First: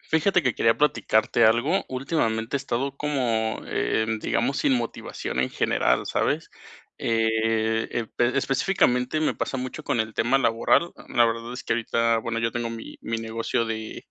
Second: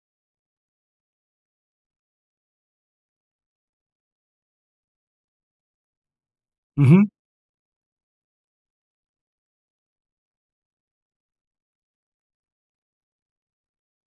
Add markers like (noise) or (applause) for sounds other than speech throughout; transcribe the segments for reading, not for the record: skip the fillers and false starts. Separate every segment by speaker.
Speaker 1: Fíjate que quería platicarte algo. Últimamente he estado como, digamos, sin motivación en general, ¿sabes?
Speaker 2: Ujú,
Speaker 1: Específicamente me pasa mucho con el tema laboral. La verdad es que ahorita, bueno, yo tengo mi negocio de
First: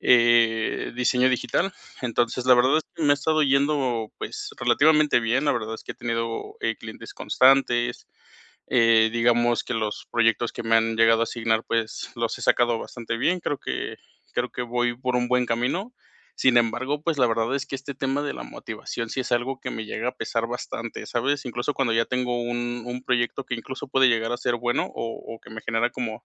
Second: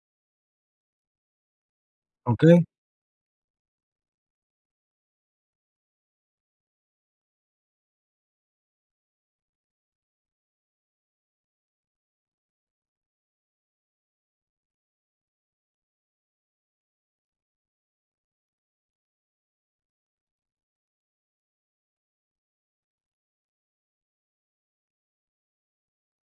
Speaker 1: diseño digital. Entonces, la
Speaker 2: okey,
Speaker 1: verdad es que me ha estado yendo pues relativamente bien. La verdad es que he tenido clientes constantes. Digamos que los proyectos que me han llegado a asignar, pues, los he sacado bastante bien. Creo que voy por un buen camino. Sin embargo, pues, la verdad es que este tema de la motivación sí es algo que me llega a pesar bastante, ¿sabes? Incluso cuando ya tengo un proyecto que incluso puede llegar a ser bueno o que me genera como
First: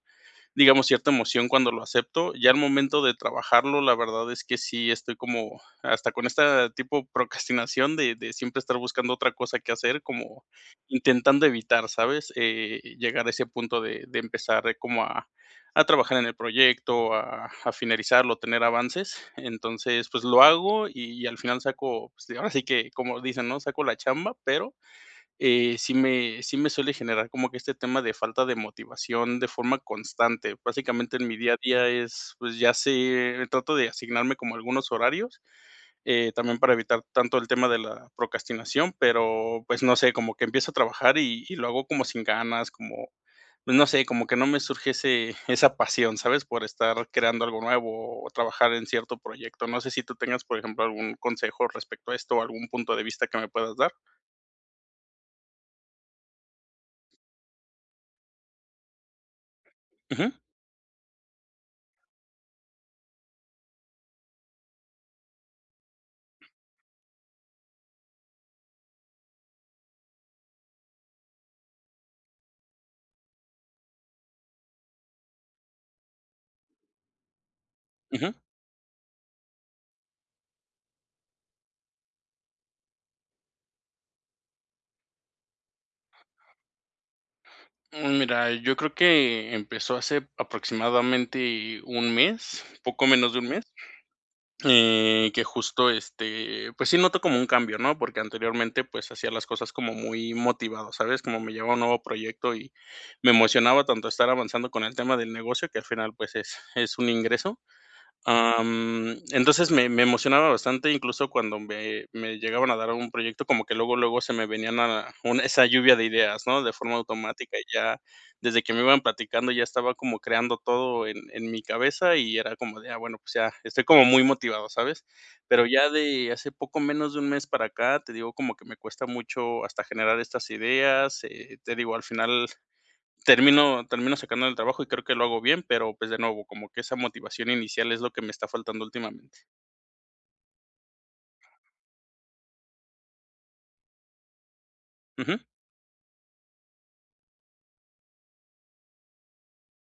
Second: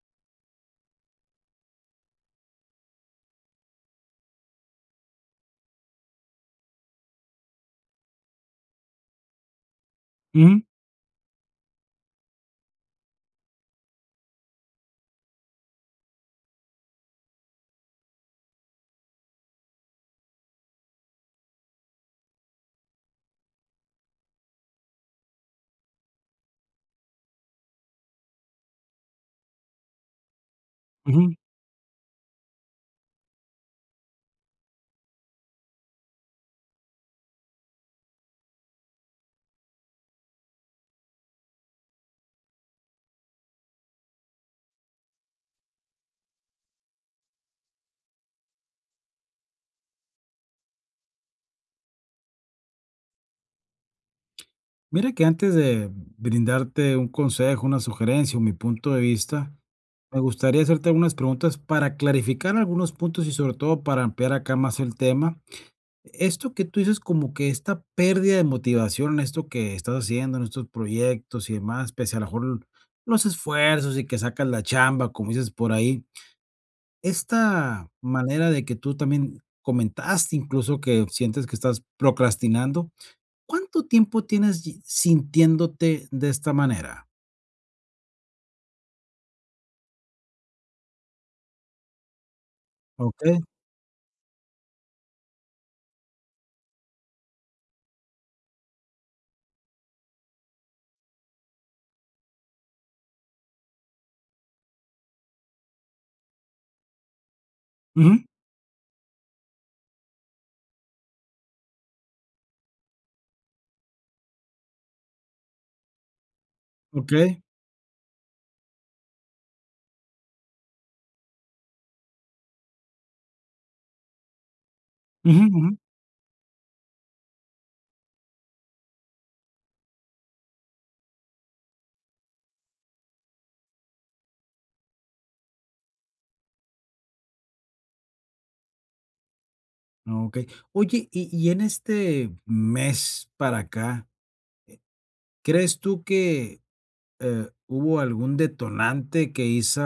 Speaker 1: digamos, cierta emoción cuando lo acepto. Ya al momento de trabajarlo, la verdad es que sí estoy como hasta con esta tipo de procrastinación de siempre estar buscando otra cosa que hacer, como
Speaker 2: ujú,
Speaker 1: intentando evitar, ¿sabes? Llegar a ese punto de empezar como a trabajar en el proyecto, a finalizarlo, tener avances. Entonces, pues, lo hago y al final saco, pues, ahora sí que, como dicen, ¿no? Saco la chamba, pero sí me suele generar como que este tema de falta de motivación de forma constante. Básicamente, en
Speaker 2: ujú.
Speaker 1: mi día a día es, pues, ya sé trato de asignarme como algunos horarios, también para evitar tanto el tema de la procrastinación, pero, pues, no sé, como que empiezo a trabajar y lo hago como sin ganas, como, pues, no sé, como que no me surge ese esa pasión, ¿sabes? Por estar creando algo nuevo o trabajar en cierto proyecto. No sé si tú tengas, por ejemplo, algún consejo respecto a esto o algún punto de vista que me puedas dar.
Speaker 2: Mira que antes de brindarte un consejo, una sugerencia o mi punto de vista, me
Speaker 1: Ujú,
Speaker 2: gustaría hacerte algunas preguntas para clarificar algunos puntos y sobre todo para ampliar acá más el tema. Esto que tú dices como que esta pérdida de motivación en esto que estás haciendo, en estos proyectos y demás, pese a lo mejor los esfuerzos y que sacas la chamba, como dices por ahí. Esta
Speaker 1: ujú.
Speaker 2: manera de que tú también comentaste incluso que sientes que estás procrastinando, ¿cuánto tiempo tienes yi sintiéndote de esta manera?
Speaker 1: Mira, yo creo que empezó hace aproximadamente un mes, poco menos
Speaker 2: Okey.
Speaker 1: de un mes, que justo este, pues sí noto como un cambio, ¿no? Porque anteriormente pues hacía las cosas como muy motivado, ¿sabes? Como me llevaba un nuevo proyecto y me emocionaba tanto estar avanzando con el tema del negocio, que al final pues es un ingreso.
Speaker 2: Ujú.
Speaker 1: Entonces me emocionaba bastante, incluso cuando me llegaban a dar un proyecto, como que luego, luego se me venían a una esa lluvia de ideas, ¿no? De forma
Speaker 2: Okey.
Speaker 1: automática y ya desde que me iban platicando ya estaba como creando todo en mi cabeza y era como de, ah, bueno, pues ya estoy como muy motivado, ¿sabes?
Speaker 2: Ujú,
Speaker 1: Pero
Speaker 2: ujú.
Speaker 1: ya de hace poco menos de un mes para acá, te digo como que me cuesta mucho hasta generar estas ideas, te digo, al final termino sacando del trabajo y creo que lo hago bien, pero, pues, de nuevo, como que esa motivación inicial es lo que me está faltando últimamente.
Speaker 2: Okey. Oye, y en este mes para acá,
Speaker 1: Ujú.
Speaker 2: ¿crees tú que, hubo algún detonante que hizo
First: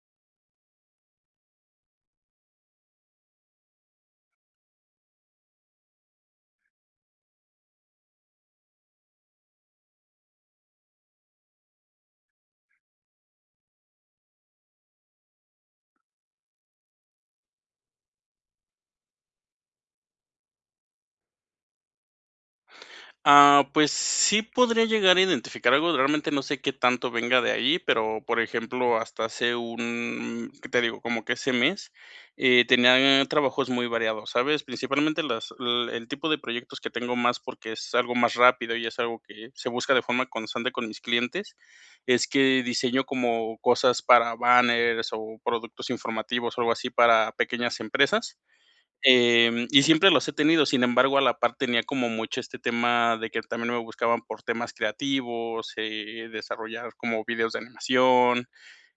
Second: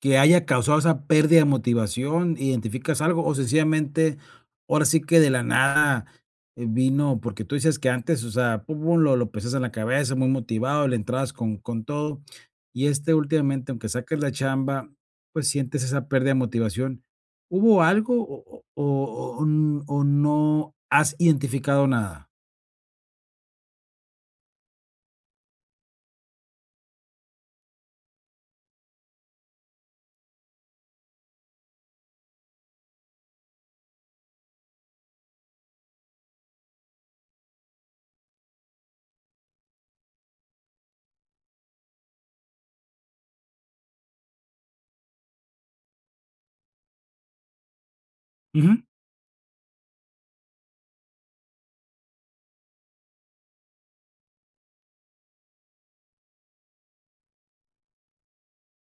Speaker 2: que haya causado esa pérdida de motivación? ¿Identificas algo? O sencillamente, ahora sí que de la nada vino, porque tú dices que antes, o sea, pum, pum, lo pesas en la cabeza, muy motivado, le entrabas con todo, y este últimamente, aunque saques la chamba, pues sientes esa pérdida de motivación. ¿Hubo algo o, o no has identificado nada?
Speaker 1: Ah, pues sí podría llegar a identificar algo, realmente no sé qué tanto venga de ahí, pero, por ejemplo, hasta hace un, ¿qué te digo? Como que ese mes, tenía trabajos muy variados, ¿sabes? Principalmente el tipo de proyectos que tengo más porque es algo más rápido y es algo que se busca de forma constante con mis clientes, es que diseño como cosas para banners o productos informativos o algo así para pequeñas empresas.
Speaker 2: Ujú,
Speaker 1: Y siempre los he tenido, sin embargo, a la par tenía como mucho este tema de que también me buscaban por temas creativos, desarrollar como videos de animación,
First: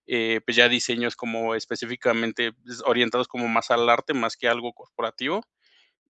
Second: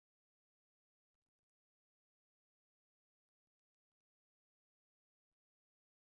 Speaker 1: pues ya diseños como específicamente, pues, orientados como más al arte, más que algo corporativo.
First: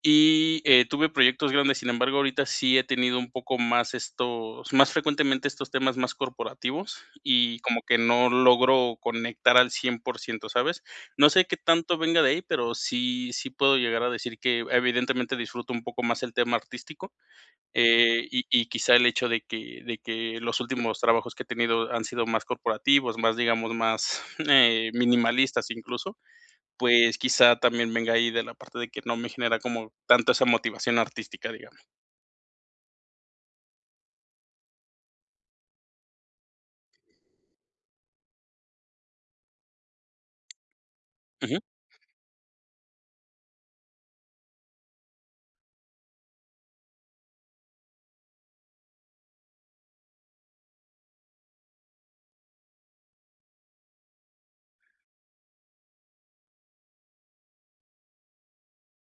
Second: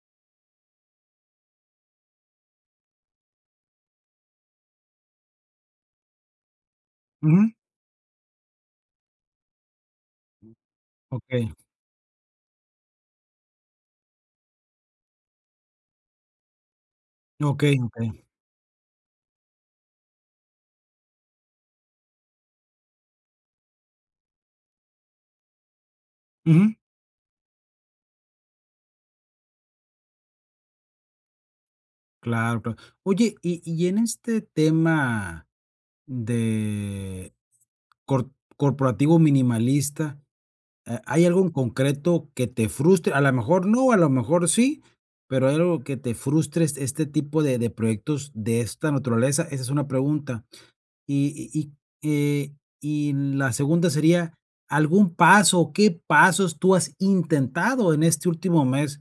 Speaker 1: Y, tuve proyectos grandes, sin embargo, ahorita sí he tenido un poco más estos más frecuentemente estos temas más corporativos
Speaker 2: ujú.
Speaker 1: y como que no logro conectar al cien por ciento, ¿sabes? No sé
Speaker 2: Ok,
Speaker 1: qué tanto venga de ahí, pero sí puedo llegar a decir que evidentemente disfruto un poco más el tema artístico,
Speaker 2: ok, ok.
Speaker 1: y quizá el hecho de que los últimos trabajos que he tenido han sido más corporativos, más, digamos, más, (laughs) minimalistas incluso,
Speaker 2: Ujú.
Speaker 1: pues, quizá también venga ahí de la parte de que no me genera como tanto esa motivación artística, digamos.
Speaker 2: Claro, claro. Oye, y en este tema de cor corporativo minimalista, ¿ha hay algo en
Speaker 1: Ujú.
Speaker 2: concreto que te frustre? A lo mejor no, a lo mejor sí, pero, ¿hay algo que te frustre este este tipo de proyectos de esta naturaleza? Esa es una pregunta. Y y y, eh, y la segunda sería, ¿algún paso o qué pasos tú has intentado en este último mes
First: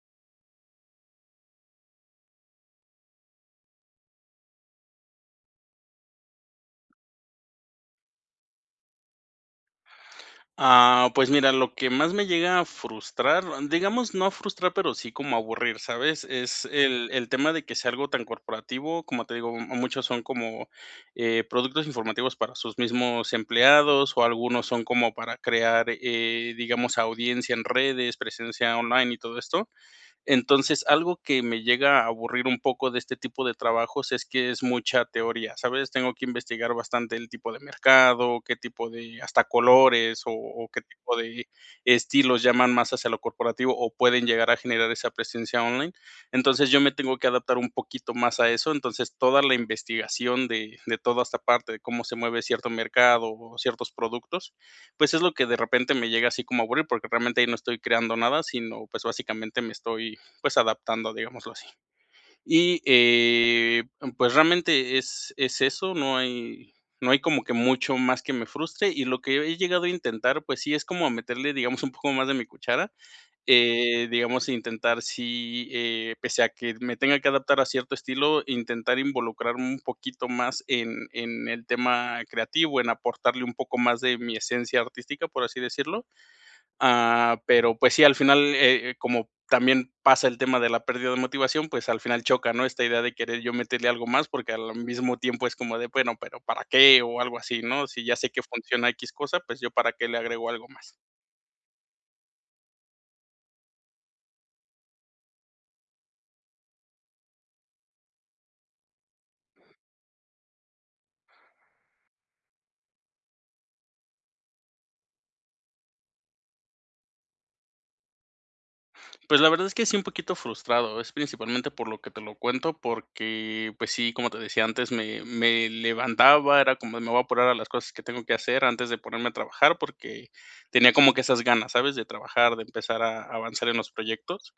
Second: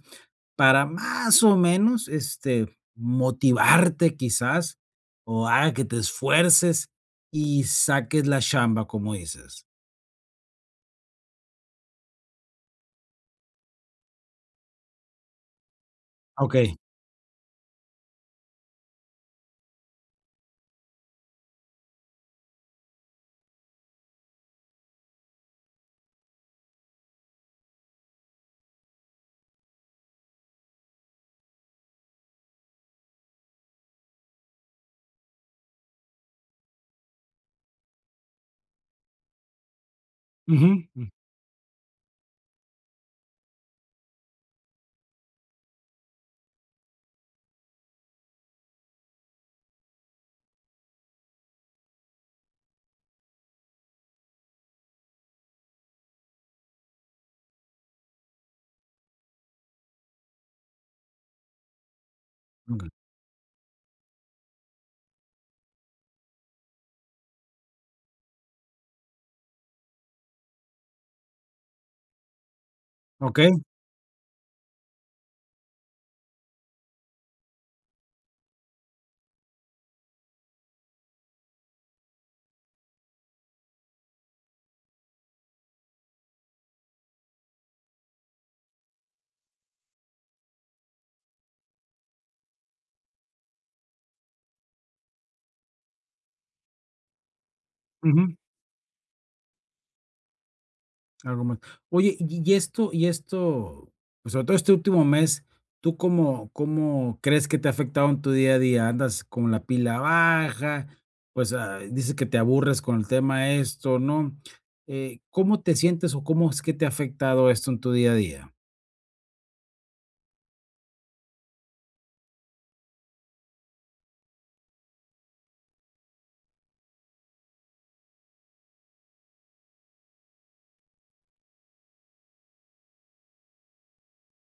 Speaker 2: para más o menos, este, motivarte quizás, o haga que te esfuerces y saques la chamba, como dices?
Speaker 1: Ah, pues mira, lo que más me llega a frustrar, digamos, no a frustrar, pero sí como a aburrir, ¿sabes? Es
Speaker 2: Okey.
Speaker 1: el tema de que sea algo tan corporativo, como te digo, muchos son como, productos informativos para sus mismos empleados, o algunos son como para crear, digamos, audiencia en redes, presencia online y todo esto. Entonces, algo que me llega a aburrir un poco de este tipo de trabajos es que es mucha teoría, ¿sabes? Tengo que investigar bastante el tipo de mercado, qué tipo de, hasta colores o qué
Speaker 2: Ujú. Mm,
Speaker 1: tipo de estilos llaman más hacia lo corporativo o pueden llegar a generar esa presencia online. Entonces, yo me tengo que adaptar un poquito más a eso. Entonces, toda la investigación de toda esta parte, de cómo se mueve cierto mercado o ciertos productos, pues es lo que de repente me llega así como a aburrir, porque realmente ahí no estoy creando nada, sino pues básicamente me estoy pues adaptando, digámoslo así. Y,
Speaker 2: okey.
Speaker 1: pues realmente es eso, no hay como que mucho más que me frustre, y lo que he llegado a intentar, pues sí, es como meterle, digamos, un poco más de mi cuchara, digamos, e intentar sí, pese a que me tenga que adaptar a cierto estilo, intentar involucrarme un poquito más en el tema creativo, en aportarle un poco más de mi esencia artística, por así decirlo. Ah, pero, pues sí, al final, como también pasa el tema de la pérdida de motivación, pues al final choca, ¿no? Esta idea de querer yo meterle algo más, porque al mismo tiempo es como de, bueno, pero ¿para qué? O algo así, ¿no? Si ya sé que funciona X cosa, pues yo para qué le agrego algo más.
Speaker 2: Algo más. Oye, y esto, pues, sobre todo este último mes, ¿tú cómo cómo crees que te ha afectado en tu día a día? ¿Andas con la pila baja? Pues, ah, dices que te aburres con el tema esto, ¿no? ¿Cómo te sientes o cómo es que te ha afectado esto en tu día a día?
Speaker 1: Pues la verdad es que sí, un poquito frustrado, es principalmente por lo que te lo cuento, porque, pues sí, como te decía antes, me levantaba, era como de, me voy a apurar a las cosas que tengo que hacer antes de ponerme a trabajar, porque tenía como que esas ganas, ¿sabes? De trabajar, de empezar a avanzar en los proyectos.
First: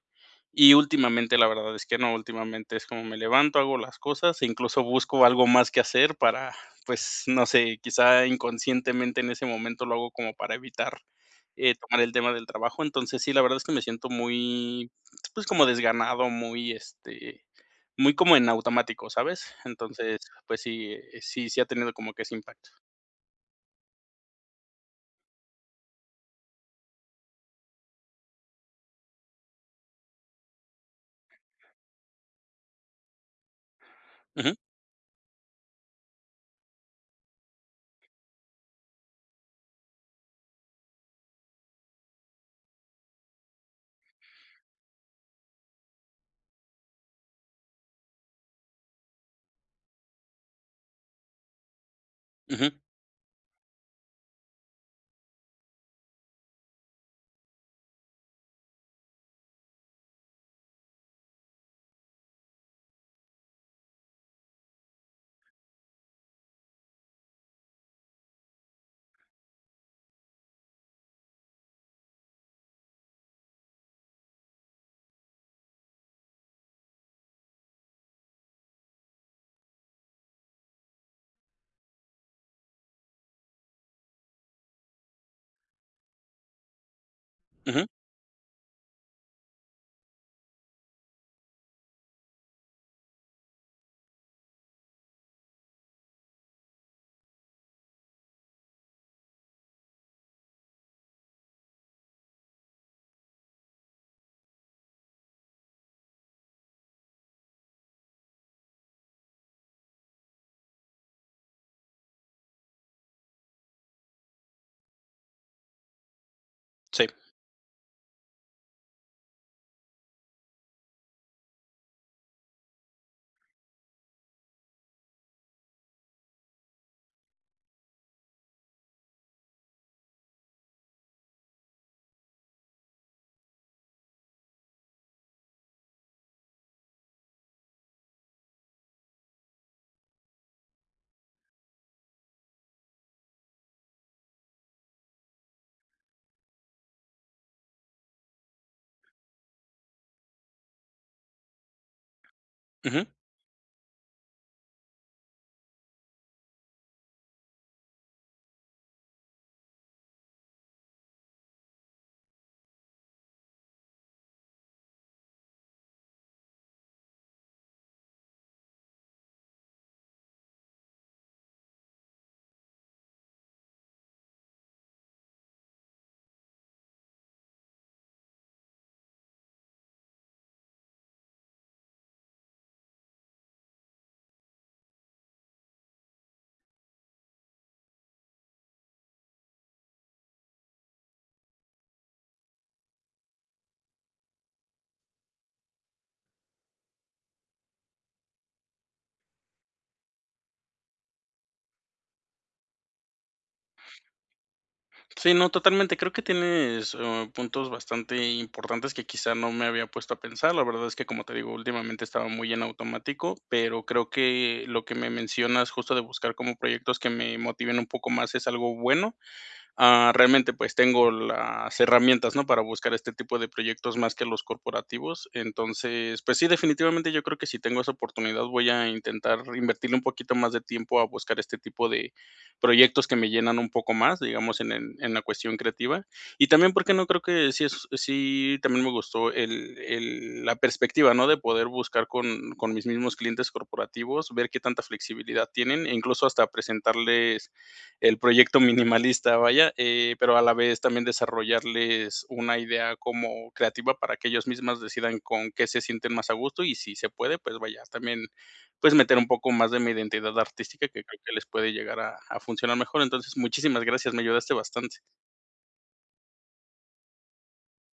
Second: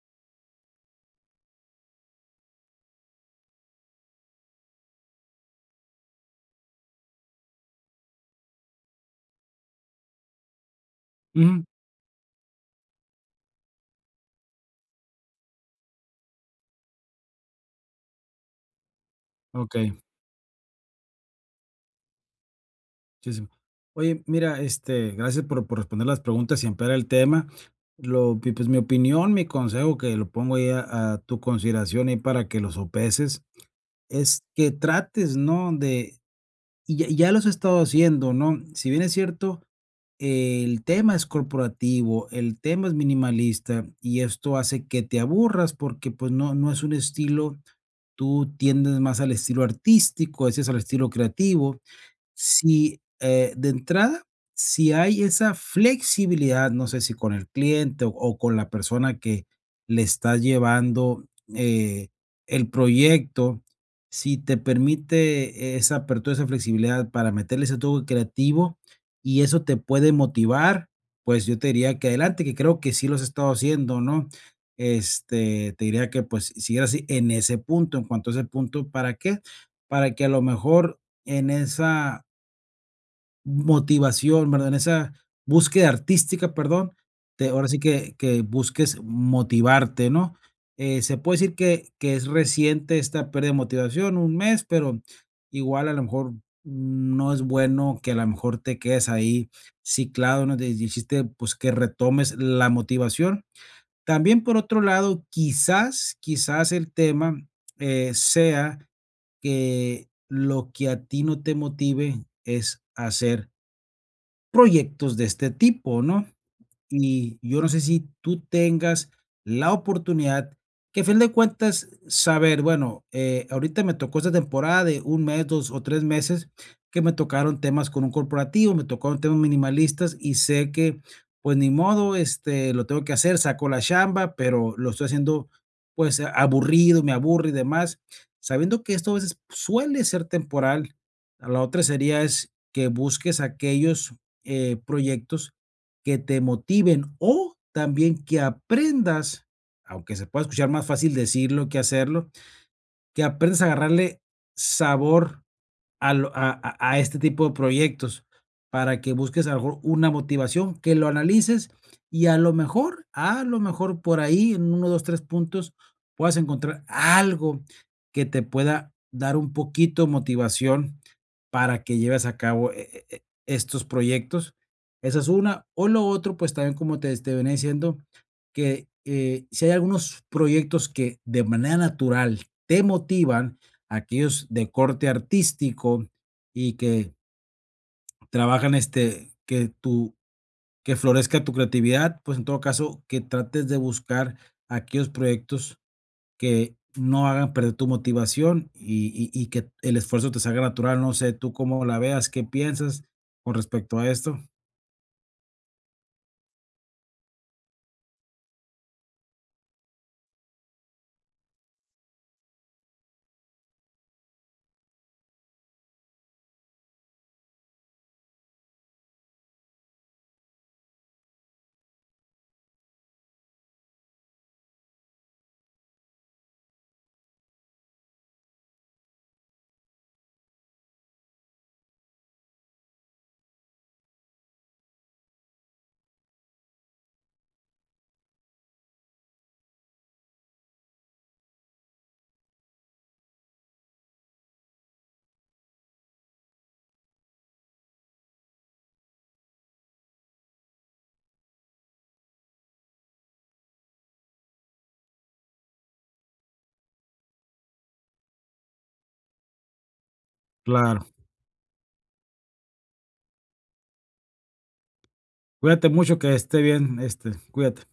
Speaker 1: Y últimamente, la verdad es que no, últimamente es como me levanto, hago las cosas e incluso busco algo más que hacer para, pues, no sé, quizá inconscientemente en ese momento lo hago como para evitar,
Speaker 2: Ujú.
Speaker 1: tomar el tema del trabajo. Entonces, sí, la verdad es que me siento muy, pues, como desganado, muy, este, muy como en automático, ¿sabes?
Speaker 2: Okey,
Speaker 1: Entonces, pues sí, sí, ha tenido como que ese impacto.
Speaker 2: muchísimo. Oye, mira, este, gracias por responder las preguntas y ampliar el tema. Lo pi Pues, mi opinión, mi consejo, que lo pongo ahí a tu consideración ahí para que lo sopeses. Es
Speaker 1: Ujú,
Speaker 2: que trates, ¿no? De y ya los he estado haciendo, ¿no? Si bien es cierto, el tema es corporativo, el tema es minimalista y esto hace que te aburras porque, pues, no no es un estilo, tú tiendes más al estilo artístico, ese es al estilo creativo.
Speaker 1: ujú,
Speaker 2: Si, de entrada, si hay esa flexibilidad, no sé si con el cliente o con la persona que le está llevando, eh, el proyecto, si te permite esa apertura, esa flexibilidad para meterle ese toque creativo y eso te puede motivar, pues yo te diría que adelante, que creo que sí los he estado haciendo, ¿no? Este, te diría que, pues, siguieras así en ese punto, en cuanto a ese punto, ¿para qué? Para que a lo mejor en esa motivación, ¿verdad? En esa búsqueda artística, perdón, te ahora sí
Speaker 1: ujú,
Speaker 2: que busques motivarte, ¿no? Se puede decir que es reciente esta pérdida de motivación, un mes, pero igual a lo mejor no es bueno que a lo mejor te quedes ahí ciclado, ¿no? Te dijiste, pues, que retomes la motivación. También, por otro lado, quizás, quizás el tema, sea que lo que a ti no te motive es hacer proyectos de este tipo, ¿no?
Speaker 1: sí,
Speaker 2: Y yo no sé si tú tengas la oportunidad que a fin de cuentas saber, bueno, ahorita me tocó esta temporada de un mes, 2 o 3 meses que me tocaron temas con un corporativo, me tocaron temas minimalistas y sé que, pues, ni modo, este, lo tengo que hacer, saco la chamba, pero lo estoy haciendo, pues, aburrido, me aburre y demás. Sabiendo que esto a veces suele ser temporal, la otra sería es que busques aquellos, proyectos que te motiven o también que aprendas, aunque se pueda escuchar más fácil decirlo que hacerlo,
Speaker 1: ujú.
Speaker 2: que aprendas a agarrarle sabor a lo a este tipo de proyectos, para que busques a lo mejor una motivación, que lo analices y a lo mejor por ahí en uno 2 3 puntos puedas encontrar algo que te pueda dar un poquito de motivación para que lleves a cabo e estos proyectos. Esa es una, o lo otro, pues también como te te venía diciendo que, si hay algunos proyectos que de manera natural te motivan aquellos de corte artístico y que trabajan, este, que tu que florezca tu creatividad, pues, en todo caso, que trates de buscar aquellos proyectos que no hagan perder tu motivación y que el esfuerzo te salga natural. No sé tú cómo la veas, ¿qué piensas con respecto a esto?
Speaker 1: Sí, no, totalmente. Creo que tienes, puntos bastante importantes que quizá no me había puesto a pensar. La verdad es que, como te digo, últimamente estaba muy en automático, pero creo que lo que me mencionas justo de buscar como proyectos que me motiven un poco más es algo bueno. Ah, realmente pues tengo las herramientas, ¿no? Para buscar este tipo de proyectos más que los corporativos. Entonces, pues sí, definitivamente yo creo que si tengo esa oportunidad voy a intentar invertirle un poquito más de tiempo a buscar este tipo de proyectos que me llenan un poco más, digamos, en la cuestión creativa. Y también porque no creo que sí, es, sí también me gustó la perspectiva, ¿no? De poder buscar con mis mismos clientes corporativos, ver qué tanta flexibilidad tienen e incluso hasta presentarles el proyecto minimalista, vaya, pero a la vez también desarrollarles una idea como creativa para que ellos mismas decidan con qué se sienten más a gusto y si se puede, pues vaya, también pues meter un poco más de mi identidad artística que
Speaker 2: Claro.
Speaker 1: creo que les puede llegar a funcionar mejor. Entonces, muchísimas gracias, me ayudaste bastante.
Speaker 2: Cuídate mucho, que esté bien, este, cuídate.